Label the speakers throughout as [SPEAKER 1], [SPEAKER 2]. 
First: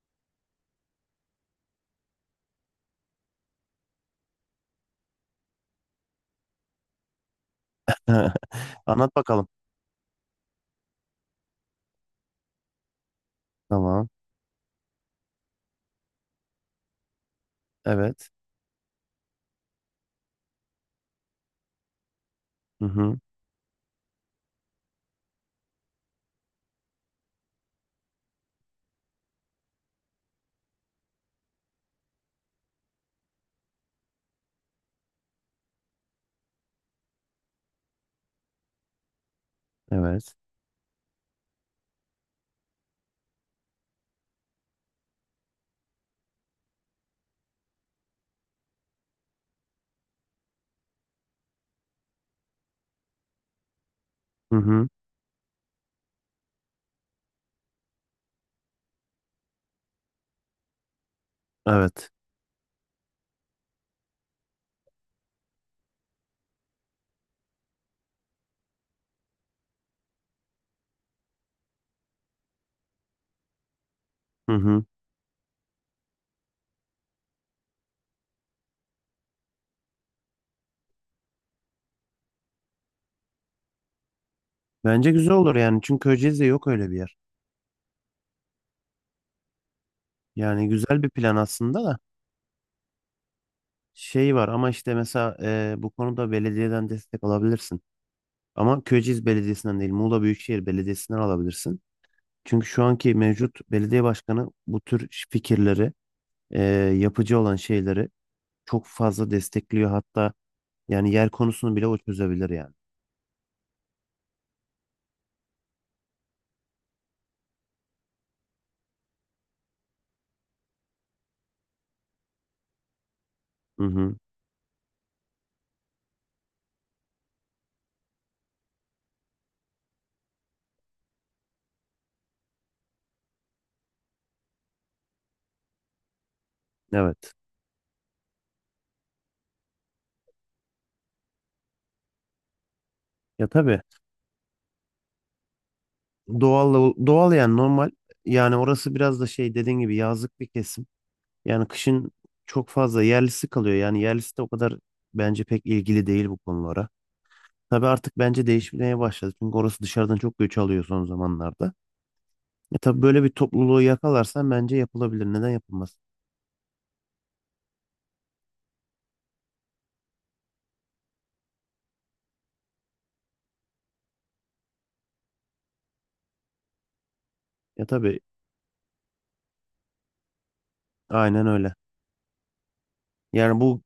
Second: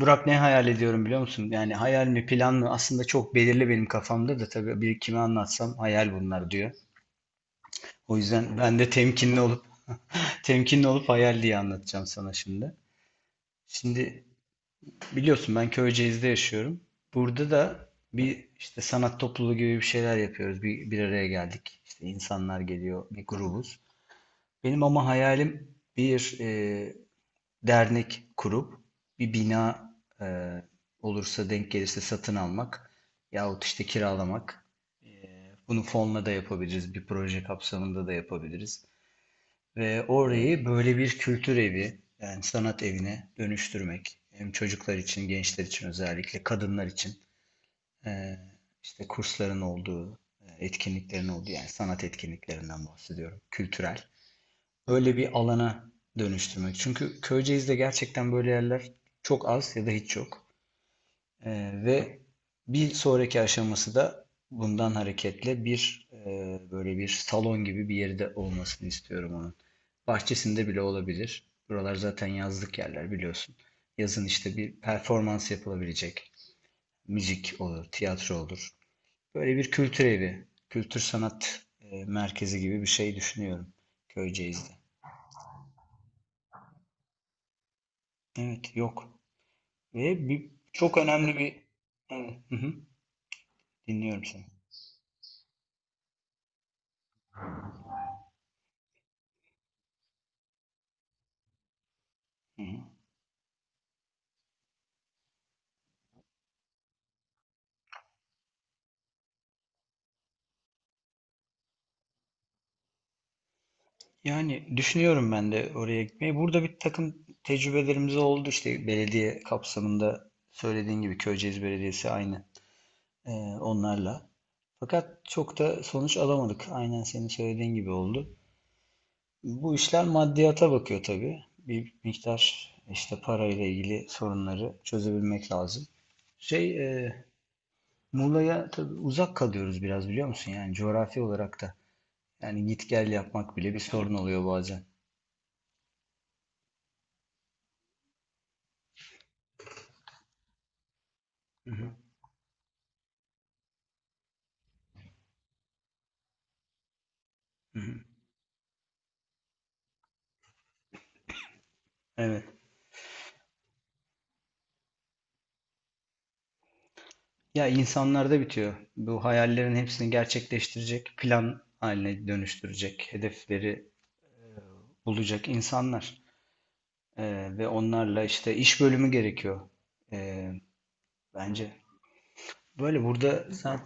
[SPEAKER 1] Burak ne hayal ediyorum biliyor musun? Yani hayal mi plan mı aslında çok belirli benim kafamda da tabii bir kime anlatsam hayal bunlar diyor. O yüzden ben de
[SPEAKER 2] Anlat
[SPEAKER 1] temkinli
[SPEAKER 2] bakalım.
[SPEAKER 1] olup temkinli olup hayal diye anlatacağım sana şimdi.
[SPEAKER 2] Tamam.
[SPEAKER 1] Şimdi biliyorsun ben Köyceğiz'de yaşıyorum. Burada da
[SPEAKER 2] Evet.
[SPEAKER 1] bir işte sanat topluluğu gibi bir şeyler yapıyoruz. Bir araya geldik. İşte insanlar
[SPEAKER 2] Hı
[SPEAKER 1] geliyor,
[SPEAKER 2] hı.
[SPEAKER 1] bir grubuz. Benim ama hayalim bir dernek kurup bir bina e, olursa denk gelirse satın almak yahut işte kiralamak. Bunu fonla da yapabiliriz, bir proje kapsamında da yapabiliriz. Ve
[SPEAKER 2] Evet.
[SPEAKER 1] orayı böyle bir kültür evi, yani sanat evine dönüştürmek. Hem çocuklar için, gençler için özellikle, kadınlar için e, işte kursların olduğu, etkinliklerin olduğu yani sanat etkinliklerinden bahsediyorum, kültürel
[SPEAKER 2] Hı hı.
[SPEAKER 1] öyle bir alana dönüştürmek. Çünkü Köyceğiz'de gerçekten böyle yerler çok az ya da hiç yok.
[SPEAKER 2] Evet.
[SPEAKER 1] Ve bir sonraki aşaması da bundan hareketle bir böyle bir salon gibi bir yerde olmasını istiyorum onun. Bahçesinde bile olabilir. Buralar zaten yazlık yerler biliyorsun. Yazın
[SPEAKER 2] Hı
[SPEAKER 1] işte bir
[SPEAKER 2] hı.
[SPEAKER 1] performans yapılabilecek. Müzik olur, tiyatro olur. Böyle bir kültür evi, kültür sanat merkezi gibi bir şey düşünüyorum Köyceğiz'de.
[SPEAKER 2] Bence güzel olur yani. Çünkü Köyceğiz'de yok öyle bir yer.
[SPEAKER 1] Evet, yok. Ve
[SPEAKER 2] Yani
[SPEAKER 1] çok
[SPEAKER 2] güzel bir plan
[SPEAKER 1] önemli bir...
[SPEAKER 2] aslında da
[SPEAKER 1] Evet, hı hı, dinliyorum
[SPEAKER 2] şey
[SPEAKER 1] seni.
[SPEAKER 2] var ama işte mesela bu konuda belediyeden destek alabilirsin. Ama Köyceğiz Belediyesi'nden değil, Muğla Büyükşehir Belediyesi'nden alabilirsin.
[SPEAKER 1] Hı
[SPEAKER 2] Çünkü
[SPEAKER 1] hı.
[SPEAKER 2] şu anki mevcut belediye başkanı bu tür fikirleri, e, yapıcı olan şeyleri çok fazla destekliyor. Hatta yani yer konusunu bile o çözebilir yani.
[SPEAKER 1] Yani düşünüyorum ben de oraya gitmeyi. Burada bir takım tecrübelerimiz oldu işte belediye kapsamında söylediğin gibi Köyceğiz Belediyesi aynı e,
[SPEAKER 2] Hı hı.
[SPEAKER 1] onlarla. Fakat çok da sonuç alamadık. Aynen senin söylediğin gibi oldu. Bu işler maddiyata bakıyor tabii. Bir miktar işte parayla ilgili sorunları çözebilmek lazım. Şey, e,
[SPEAKER 2] Evet.
[SPEAKER 1] Muğla'ya tabii uzak kalıyoruz biraz biliyor musun? Yani coğrafi olarak da. Yani git gel
[SPEAKER 2] Ya
[SPEAKER 1] yapmak bile bir
[SPEAKER 2] tabii.
[SPEAKER 1] sorun oluyor bazen.
[SPEAKER 2] Doğal doğal yani normal. Yani orası biraz da şey dediğin gibi yazlık bir kesim. Yani kışın çok fazla yerlisi kalıyor. Yani yerlisi de o kadar bence pek ilgili değil bu konulara. Tabii artık bence değişmeye başladı. Çünkü orası dışarıdan çok göç alıyor son zamanlarda.
[SPEAKER 1] Evet.
[SPEAKER 2] Ya tabii böyle bir topluluğu yakalarsan bence yapılabilir. Neden yapılmaz?
[SPEAKER 1] Ya insanlarda bitiyor. Bu hayallerin hepsini gerçekleştirecek, plan haline dönüştürecek, hedefleri bulacak insanlar. Ve
[SPEAKER 2] Ya tabii
[SPEAKER 1] onlarla işte iş bölümü gerekiyor. Ee,
[SPEAKER 2] aynen
[SPEAKER 1] bence.
[SPEAKER 2] öyle.
[SPEAKER 1] Böyle burada
[SPEAKER 2] Yani
[SPEAKER 1] sen...
[SPEAKER 2] bu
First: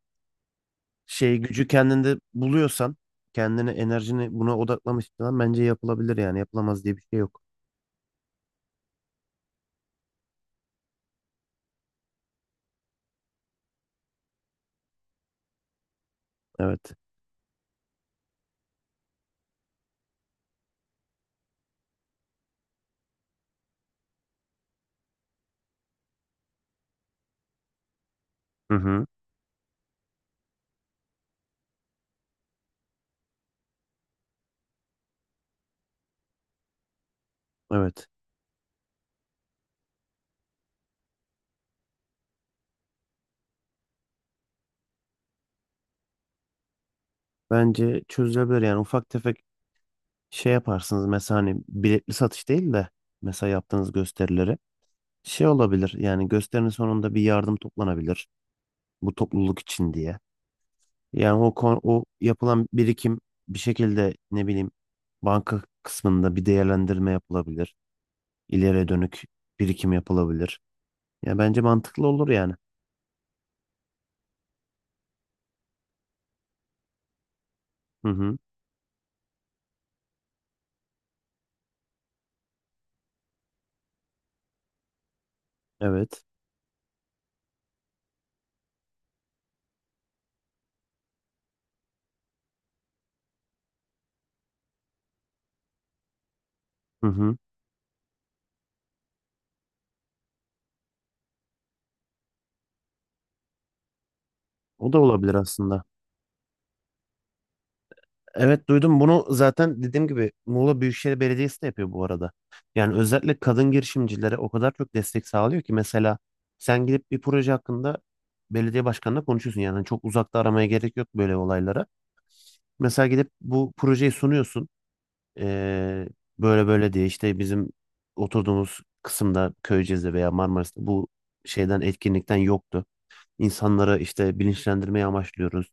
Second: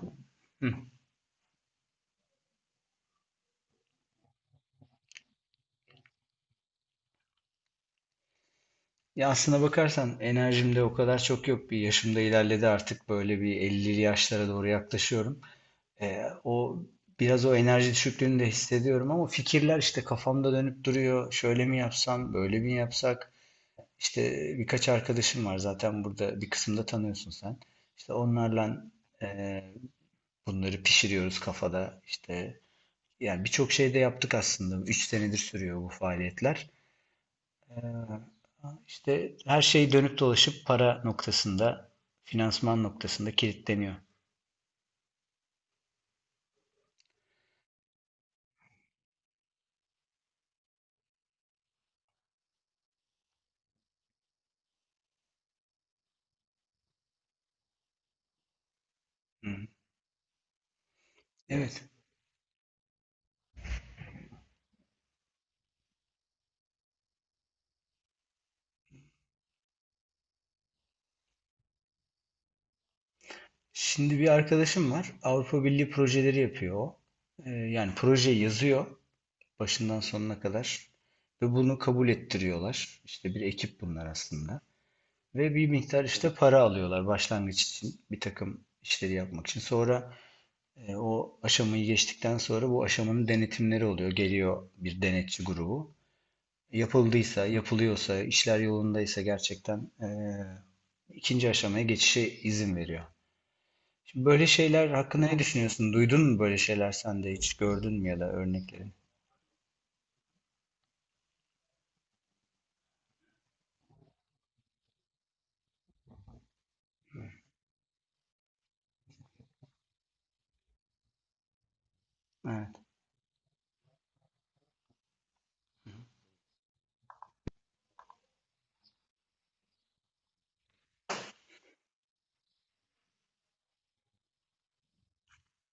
[SPEAKER 1] Hı.
[SPEAKER 2] şey gücü kendinde buluyorsan, kendini enerjini buna odaklamışsan bence yapılabilir yani. Yapılamaz diye bir şey yok.
[SPEAKER 1] Ya aslına bakarsan enerjim de o kadar çok yok. Bir yaşım da ilerledi artık. Böyle bir 50'li yaşlara doğru yaklaşıyorum. O
[SPEAKER 2] Evet.
[SPEAKER 1] biraz o enerji düşüklüğünü de hissediyorum ama fikirler işte kafamda dönüp duruyor. Şöyle mi yapsam, böyle mi yapsak? İşte birkaç arkadaşım var zaten burada bir kısımda tanıyorsun sen. İşte
[SPEAKER 2] Hı
[SPEAKER 1] onlarla
[SPEAKER 2] hı.
[SPEAKER 1] e, bunları pişiriyoruz kafada. İşte yani birçok şey de yaptık aslında. 3 senedir sürüyor bu faaliyetler. Ee,
[SPEAKER 2] Evet.
[SPEAKER 1] işte her şey dönüp dolaşıp para noktasında, finansman noktasında kilitleniyor.
[SPEAKER 2] Bence çözülebilir yani ufak tefek şey yaparsınız mesela hani biletli satış değil de mesela yaptığınız gösterileri şey olabilir yani gösterinin sonunda bir yardım toplanabilir bu
[SPEAKER 1] Hı.
[SPEAKER 2] topluluk
[SPEAKER 1] Evet.
[SPEAKER 2] için diye. Yani o kon-
[SPEAKER 1] Evet.
[SPEAKER 2] o yapılan birikim bir şekilde ne bileyim banka kısmında bir değerlendirme yapılabilir. İleriye dönük birikim yapılabilir. Ya bence mantıklı olur yani.
[SPEAKER 1] Şimdi bir arkadaşım var. Avrupa Birliği projeleri yapıyor o. Yani
[SPEAKER 2] Hı hı.
[SPEAKER 1] projeyi yazıyor başından sonuna kadar ve bunu kabul ettiriyorlar. İşte bir ekip bunlar aslında. Ve bir miktar
[SPEAKER 2] Evet.
[SPEAKER 1] işte para alıyorlar başlangıç için bir takım işleri yapmak için. Sonra o aşamayı geçtikten sonra bu aşamanın denetimleri oluyor. Geliyor bir denetçi grubu.
[SPEAKER 2] Hı hı.
[SPEAKER 1] Yapıldıysa, yapılıyorsa, işler yolundaysa gerçekten ikinci aşamaya geçişe izin veriyor. Şimdi böyle şeyler
[SPEAKER 2] O da
[SPEAKER 1] hakkında
[SPEAKER 2] olabilir
[SPEAKER 1] ne
[SPEAKER 2] aslında.
[SPEAKER 1] düşünüyorsun? Duydun mu böyle şeyler sen de hiç gördün mü ya da
[SPEAKER 2] Evet,
[SPEAKER 1] örneklerini?
[SPEAKER 2] duydum bunu zaten dediğim gibi Muğla Büyükşehir Belediyesi de yapıyor bu arada. Yani özellikle kadın girişimcilere o kadar çok destek sağlıyor ki mesela sen gidip bir proje hakkında belediye başkanına konuşuyorsun. Yani çok uzakta aramaya gerek yok böyle olaylara.
[SPEAKER 1] Evet.
[SPEAKER 2] Mesela gidip bu projeyi sunuyorsun. Ee, böyle böyle diye işte bizim oturduğumuz kısımda Köyceğiz'de veya Marmaris'te bu şeyden etkinlikten yoktu. İnsanları işte bilinçlendirmeye amaçlıyoruz.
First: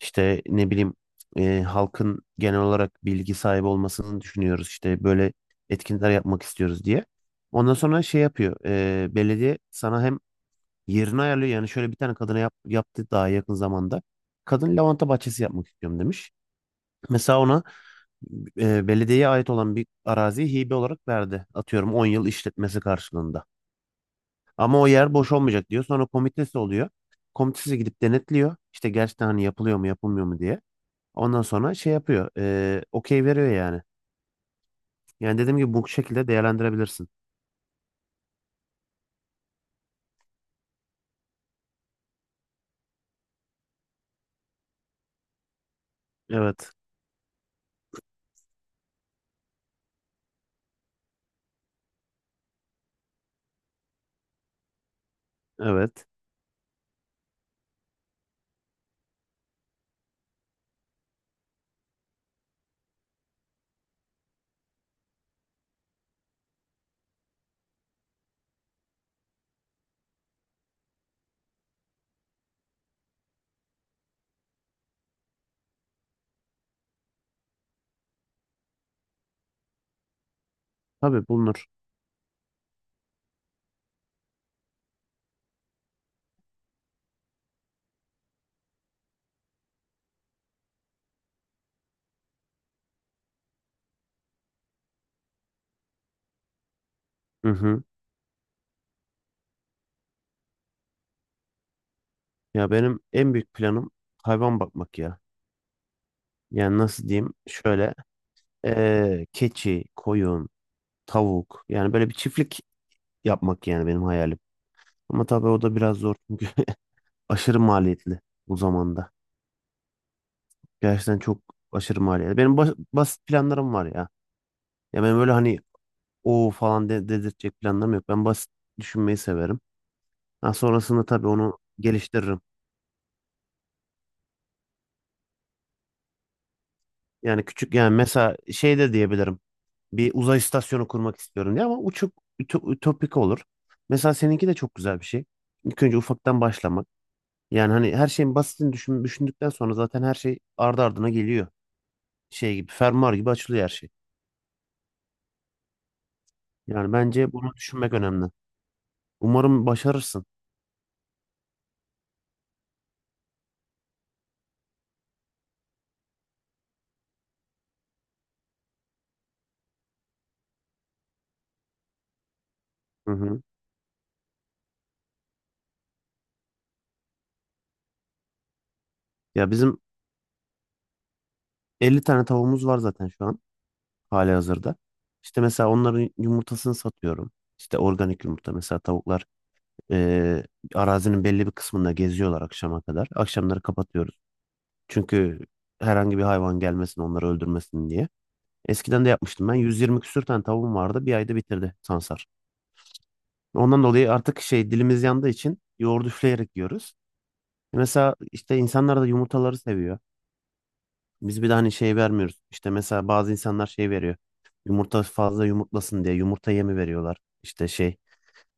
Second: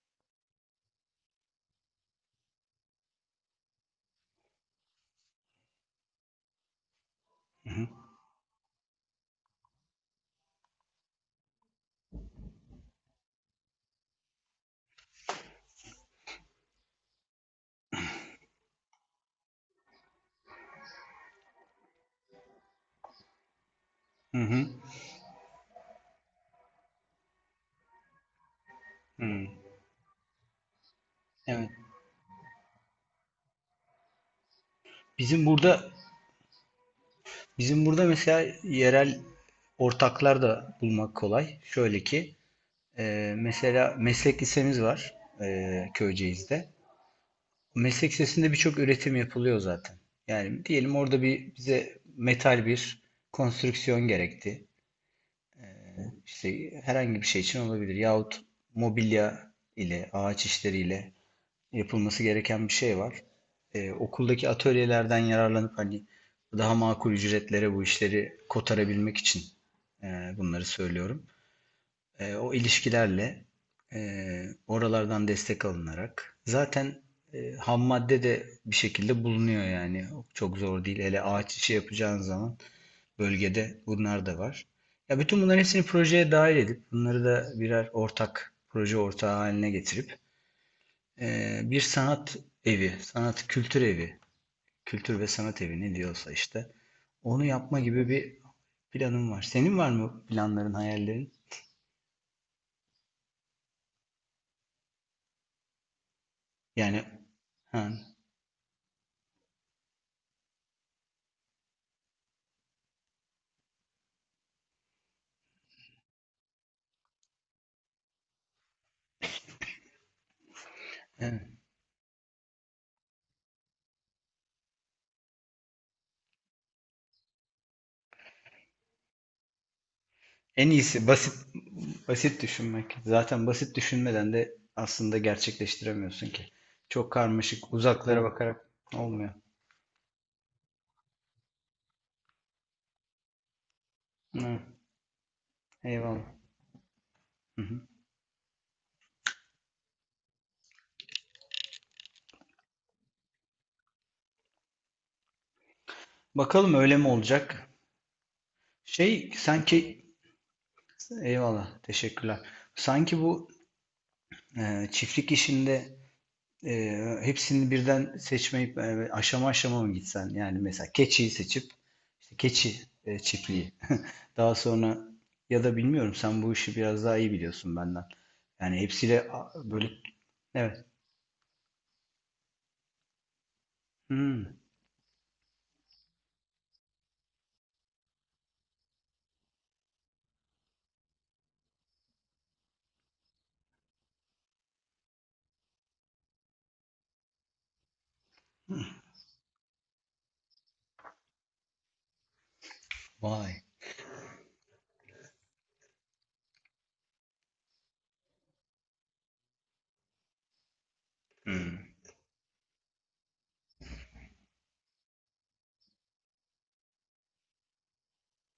[SPEAKER 2] İşte ne bileyim halkın genel olarak bilgi sahibi olmasını düşünüyoruz. İşte böyle etkinlikler yapmak istiyoruz diye.
[SPEAKER 1] Hı
[SPEAKER 2] Ondan
[SPEAKER 1] hı.
[SPEAKER 2] sonra şey yapıyor. Belediye sana hem yerini ayarlıyor. Yani şöyle bir tane kadına yap, yaptı daha yakın zamanda. Kadın lavanta bahçesi yapmak istiyorum demiş. Mesela ona belediyeye ait olan bir araziyi hibe olarak verdi. Atıyorum 10 yıl işletmesi karşılığında.
[SPEAKER 1] Hı hı.
[SPEAKER 2] Ama o yer boş olmayacak diyor. Sonra komitesi oluyor. Komitesi gidip denetliyor. İşte gerçekten hani
[SPEAKER 1] Hı.
[SPEAKER 2] yapılıyor mu yapılmıyor mu diye. Ondan
[SPEAKER 1] Evet.
[SPEAKER 2] sonra şey yapıyor. Okey veriyor yani. Yani
[SPEAKER 1] Bizim
[SPEAKER 2] dediğim gibi bu
[SPEAKER 1] burada
[SPEAKER 2] şekilde değerlendirebilirsin.
[SPEAKER 1] bizim burada mesela yerel ortaklar da bulmak kolay. Şöyle ki mesela meslek lisemiz var Köyceğiz'de.
[SPEAKER 2] Evet.
[SPEAKER 1] Meslek lisesinde birçok üretim yapılıyor zaten. Yani diyelim orada bir bize metal bir konstrüksiyon gerekti.
[SPEAKER 2] Evet.
[SPEAKER 1] İşte herhangi bir şey için olabilir. Yahut mobilya ile, ağaç işleriyle yapılması gereken bir şey var. Okuldaki atölyelerden yararlanıp hani daha makul ücretlere bu işleri kotarabilmek için bunları söylüyorum. O ilişkilerle e, oralardan destek alınarak zaten ham madde de bir şekilde bulunuyor yani. Çok zor değil. Hele
[SPEAKER 2] Tabii
[SPEAKER 1] ağaç
[SPEAKER 2] bulunur.
[SPEAKER 1] işi yapacağın zaman bölgede bunlar da var. Ya bütün bunların hepsini projeye dahil edip bunları da birer ortak proje ortağı haline getirip bir sanat evi, sanat kültür evi, kültür ve sanat evi ne diyorsa işte onu
[SPEAKER 2] Hı
[SPEAKER 1] yapma
[SPEAKER 2] hı.
[SPEAKER 1] gibi bir planım var. Senin var mı planların, hayallerin?
[SPEAKER 2] Ya benim en büyük planım hayvan bakmak ya. Yani
[SPEAKER 1] Yani
[SPEAKER 2] nasıl diyeyim?
[SPEAKER 1] ha,
[SPEAKER 2] Şöyle keçi, koyun, tavuk. Yani böyle bir çiftlik yapmak yani benim hayalim. Ama tabii o da biraz zor çünkü aşırı maliyetli bu zamanda. Gerçekten çok
[SPEAKER 1] evet.
[SPEAKER 2] aşırı maliyetli. Benim basit planlarım var ya. Ya ben böyle hani o falan de dedirtecek planlarım yok. Ben basit düşünmeyi severim. Ha,
[SPEAKER 1] En
[SPEAKER 2] sonrasında
[SPEAKER 1] iyisi
[SPEAKER 2] tabii
[SPEAKER 1] basit
[SPEAKER 2] onu geliştiririm.
[SPEAKER 1] basit düşünmek. Zaten basit düşünmeden de aslında gerçekleştiremiyorsun ki. Çok
[SPEAKER 2] Yani
[SPEAKER 1] karmaşık,
[SPEAKER 2] küçük yani
[SPEAKER 1] uzaklara
[SPEAKER 2] mesela
[SPEAKER 1] bakarak
[SPEAKER 2] şey de
[SPEAKER 1] olmuyor.
[SPEAKER 2] diyebilirim. Bir uzay istasyonu kurmak istiyorum diye ama uçuk ütopik olur. Mesela seninki de
[SPEAKER 1] Evet,
[SPEAKER 2] çok güzel bir şey. İlk önce
[SPEAKER 1] eyvallah.
[SPEAKER 2] ufaktan başlamak. Yani
[SPEAKER 1] Hı.
[SPEAKER 2] hani her şeyin basitini düşün, düşündükten sonra zaten her şey ardı ardına geliyor. Şey gibi, fermuar gibi açılıyor her şey.
[SPEAKER 1] Bakalım
[SPEAKER 2] Yani
[SPEAKER 1] öyle mi
[SPEAKER 2] bence bunu
[SPEAKER 1] olacak?
[SPEAKER 2] düşünmek önemli.
[SPEAKER 1] Şey
[SPEAKER 2] Umarım
[SPEAKER 1] sanki
[SPEAKER 2] başarırsın.
[SPEAKER 1] eyvallah teşekkürler. Sanki bu çiftlik işinde e, hepsini birden seçmeyip aşama aşama mı gitsen? Yani mesela keçiyi seçip işte keçi
[SPEAKER 2] Hı hı.
[SPEAKER 1] çiftliği. Daha sonra ya da bilmiyorum sen bu işi biraz daha iyi biliyorsun benden. Yani hepsiyle
[SPEAKER 2] Ya bizim
[SPEAKER 1] böyle evet.
[SPEAKER 2] 50 tane tavuğumuz var zaten şu an
[SPEAKER 1] Hmm.
[SPEAKER 2] halihazırda. İşte mesela onların yumurtasını satıyorum. İşte organik yumurta mesela tavuklar. Ee, Arazinin belli bir kısmında geziyorlar akşama kadar. Akşamları kapatıyoruz. Çünkü herhangi bir hayvan gelmesin, onları öldürmesin diye. Eskiden de yapmıştım ben. 120 küsür tane tavuğum vardı. Bir ayda bitirdi sansar.
[SPEAKER 1] Vay.
[SPEAKER 2] Ondan dolayı artık şey, dilimiz yandığı için yoğurdu üfleyerek yiyoruz. Mesela işte insanlar da yumurtaları seviyor. Biz bir de hani
[SPEAKER 1] Hmm.
[SPEAKER 2] şey vermiyoruz. İşte mesela bazı insanlar şey veriyor. Yumurta fazla yumurtlasın diye yumurta yemi veriyorlar. İşte şey.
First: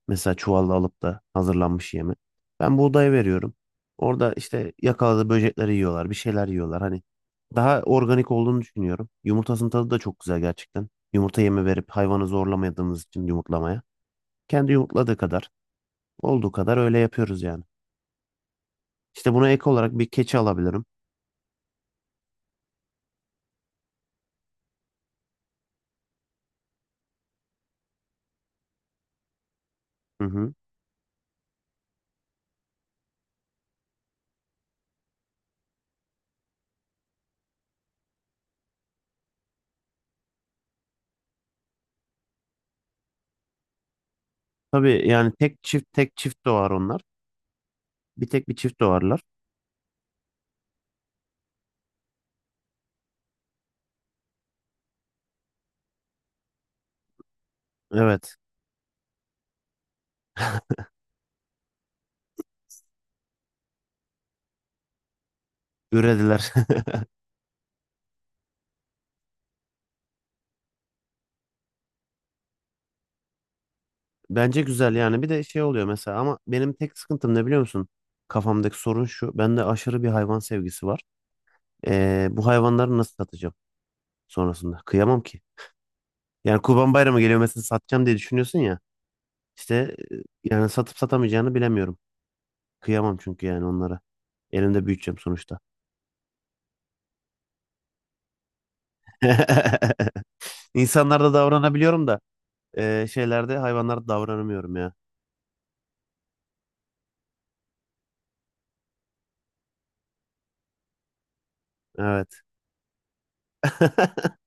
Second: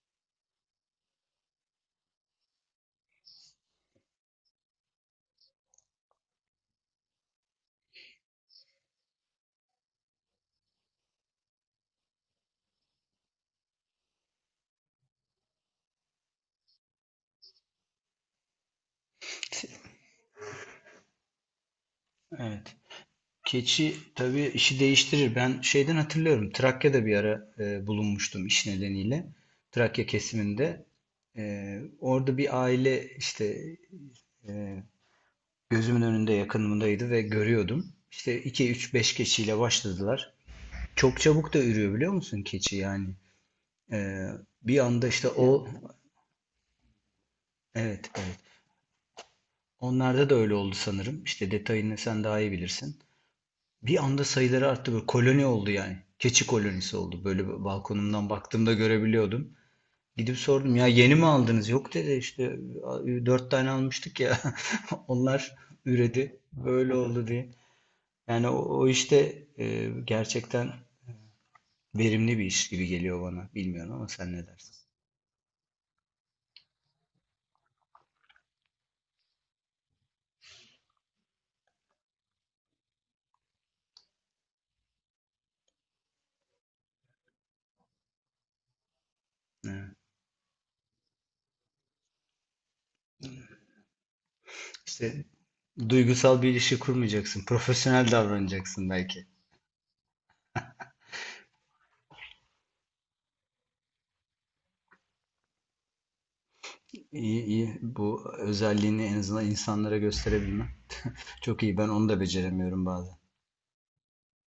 [SPEAKER 2] Mesela çuvalla alıp da hazırlanmış yemi. Ben buğdaya veriyorum. Orada işte yakaladığı böcekleri yiyorlar, bir şeyler yiyorlar. Hani daha organik olduğunu düşünüyorum. Yumurtasının tadı da çok güzel gerçekten. Yumurta yemi verip hayvanı zorlamadığımız için yumurtlamaya. Kendi yumurtladığı kadar, olduğu kadar öyle yapıyoruz yani. İşte buna ek olarak bir keçi alabilirim.
[SPEAKER 1] Evet. Keçi tabii işi değiştirir. Ben şeyden hatırlıyorum. Trakya'da bir ara bulunmuştum iş nedeniyle. Trakya
[SPEAKER 2] Hı hı.
[SPEAKER 1] kesiminde. Orada bir aile işte e, gözümün önünde yakınımdaydı ve görüyordum. İşte 2 3 5 keçiyle başladılar. Çok çabuk da ürüyor biliyor musun keçi yani. E, bir anda
[SPEAKER 2] Tabii
[SPEAKER 1] işte
[SPEAKER 2] yani tek
[SPEAKER 1] o
[SPEAKER 2] çift tek çift doğar onlar.
[SPEAKER 1] evet
[SPEAKER 2] Bir
[SPEAKER 1] evet.
[SPEAKER 2] tek bir çift doğarlar.
[SPEAKER 1] Onlarda da öyle oldu sanırım. İşte detayını sen daha iyi bilirsin. Bir anda sayıları arttı böyle koloni oldu yani. Keçi kolonisi oldu. Böyle balkonumdan
[SPEAKER 2] Evet,
[SPEAKER 1] baktığımda görebiliyordum. Gidip sordum ya yeni mi aldınız? Yok dedi işte dört tane almıştık ya. Onlar üredi.
[SPEAKER 2] ürediler.
[SPEAKER 1] Böyle oldu diye. Yani o işte gerçekten verimli bir iş gibi geliyor bana. Bilmiyorum ama sen ne
[SPEAKER 2] Bence
[SPEAKER 1] dersin?
[SPEAKER 2] güzel yani bir de şey oluyor mesela ama benim tek sıkıntım ne biliyor musun? Kafamdaki sorun şu. Bende aşırı bir hayvan sevgisi var. Bu hayvanları nasıl satacağım sonrasında? Kıyamam ki. Yani Kurban Bayramı geliyor mesela satacağım diye düşünüyorsun ya. İşte
[SPEAKER 1] Evet.
[SPEAKER 2] yani satıp satamayacağını bilemiyorum. Kıyamam çünkü yani onlara. Elimde büyüteceğim
[SPEAKER 1] İşte
[SPEAKER 2] sonuçta.
[SPEAKER 1] duygusal bir ilişki kurmayacaksın. Profesyonel davranacaksın belki.
[SPEAKER 2] İnsanlarda davranabiliyorum da şeylerde hayvanlarda davranamıyorum ya.
[SPEAKER 1] İyi iyi. Bu özelliğini en azından insanlara gösterebilmem. Çok iyi. Ben onu da
[SPEAKER 2] Evet.
[SPEAKER 1] beceremiyorum bazen.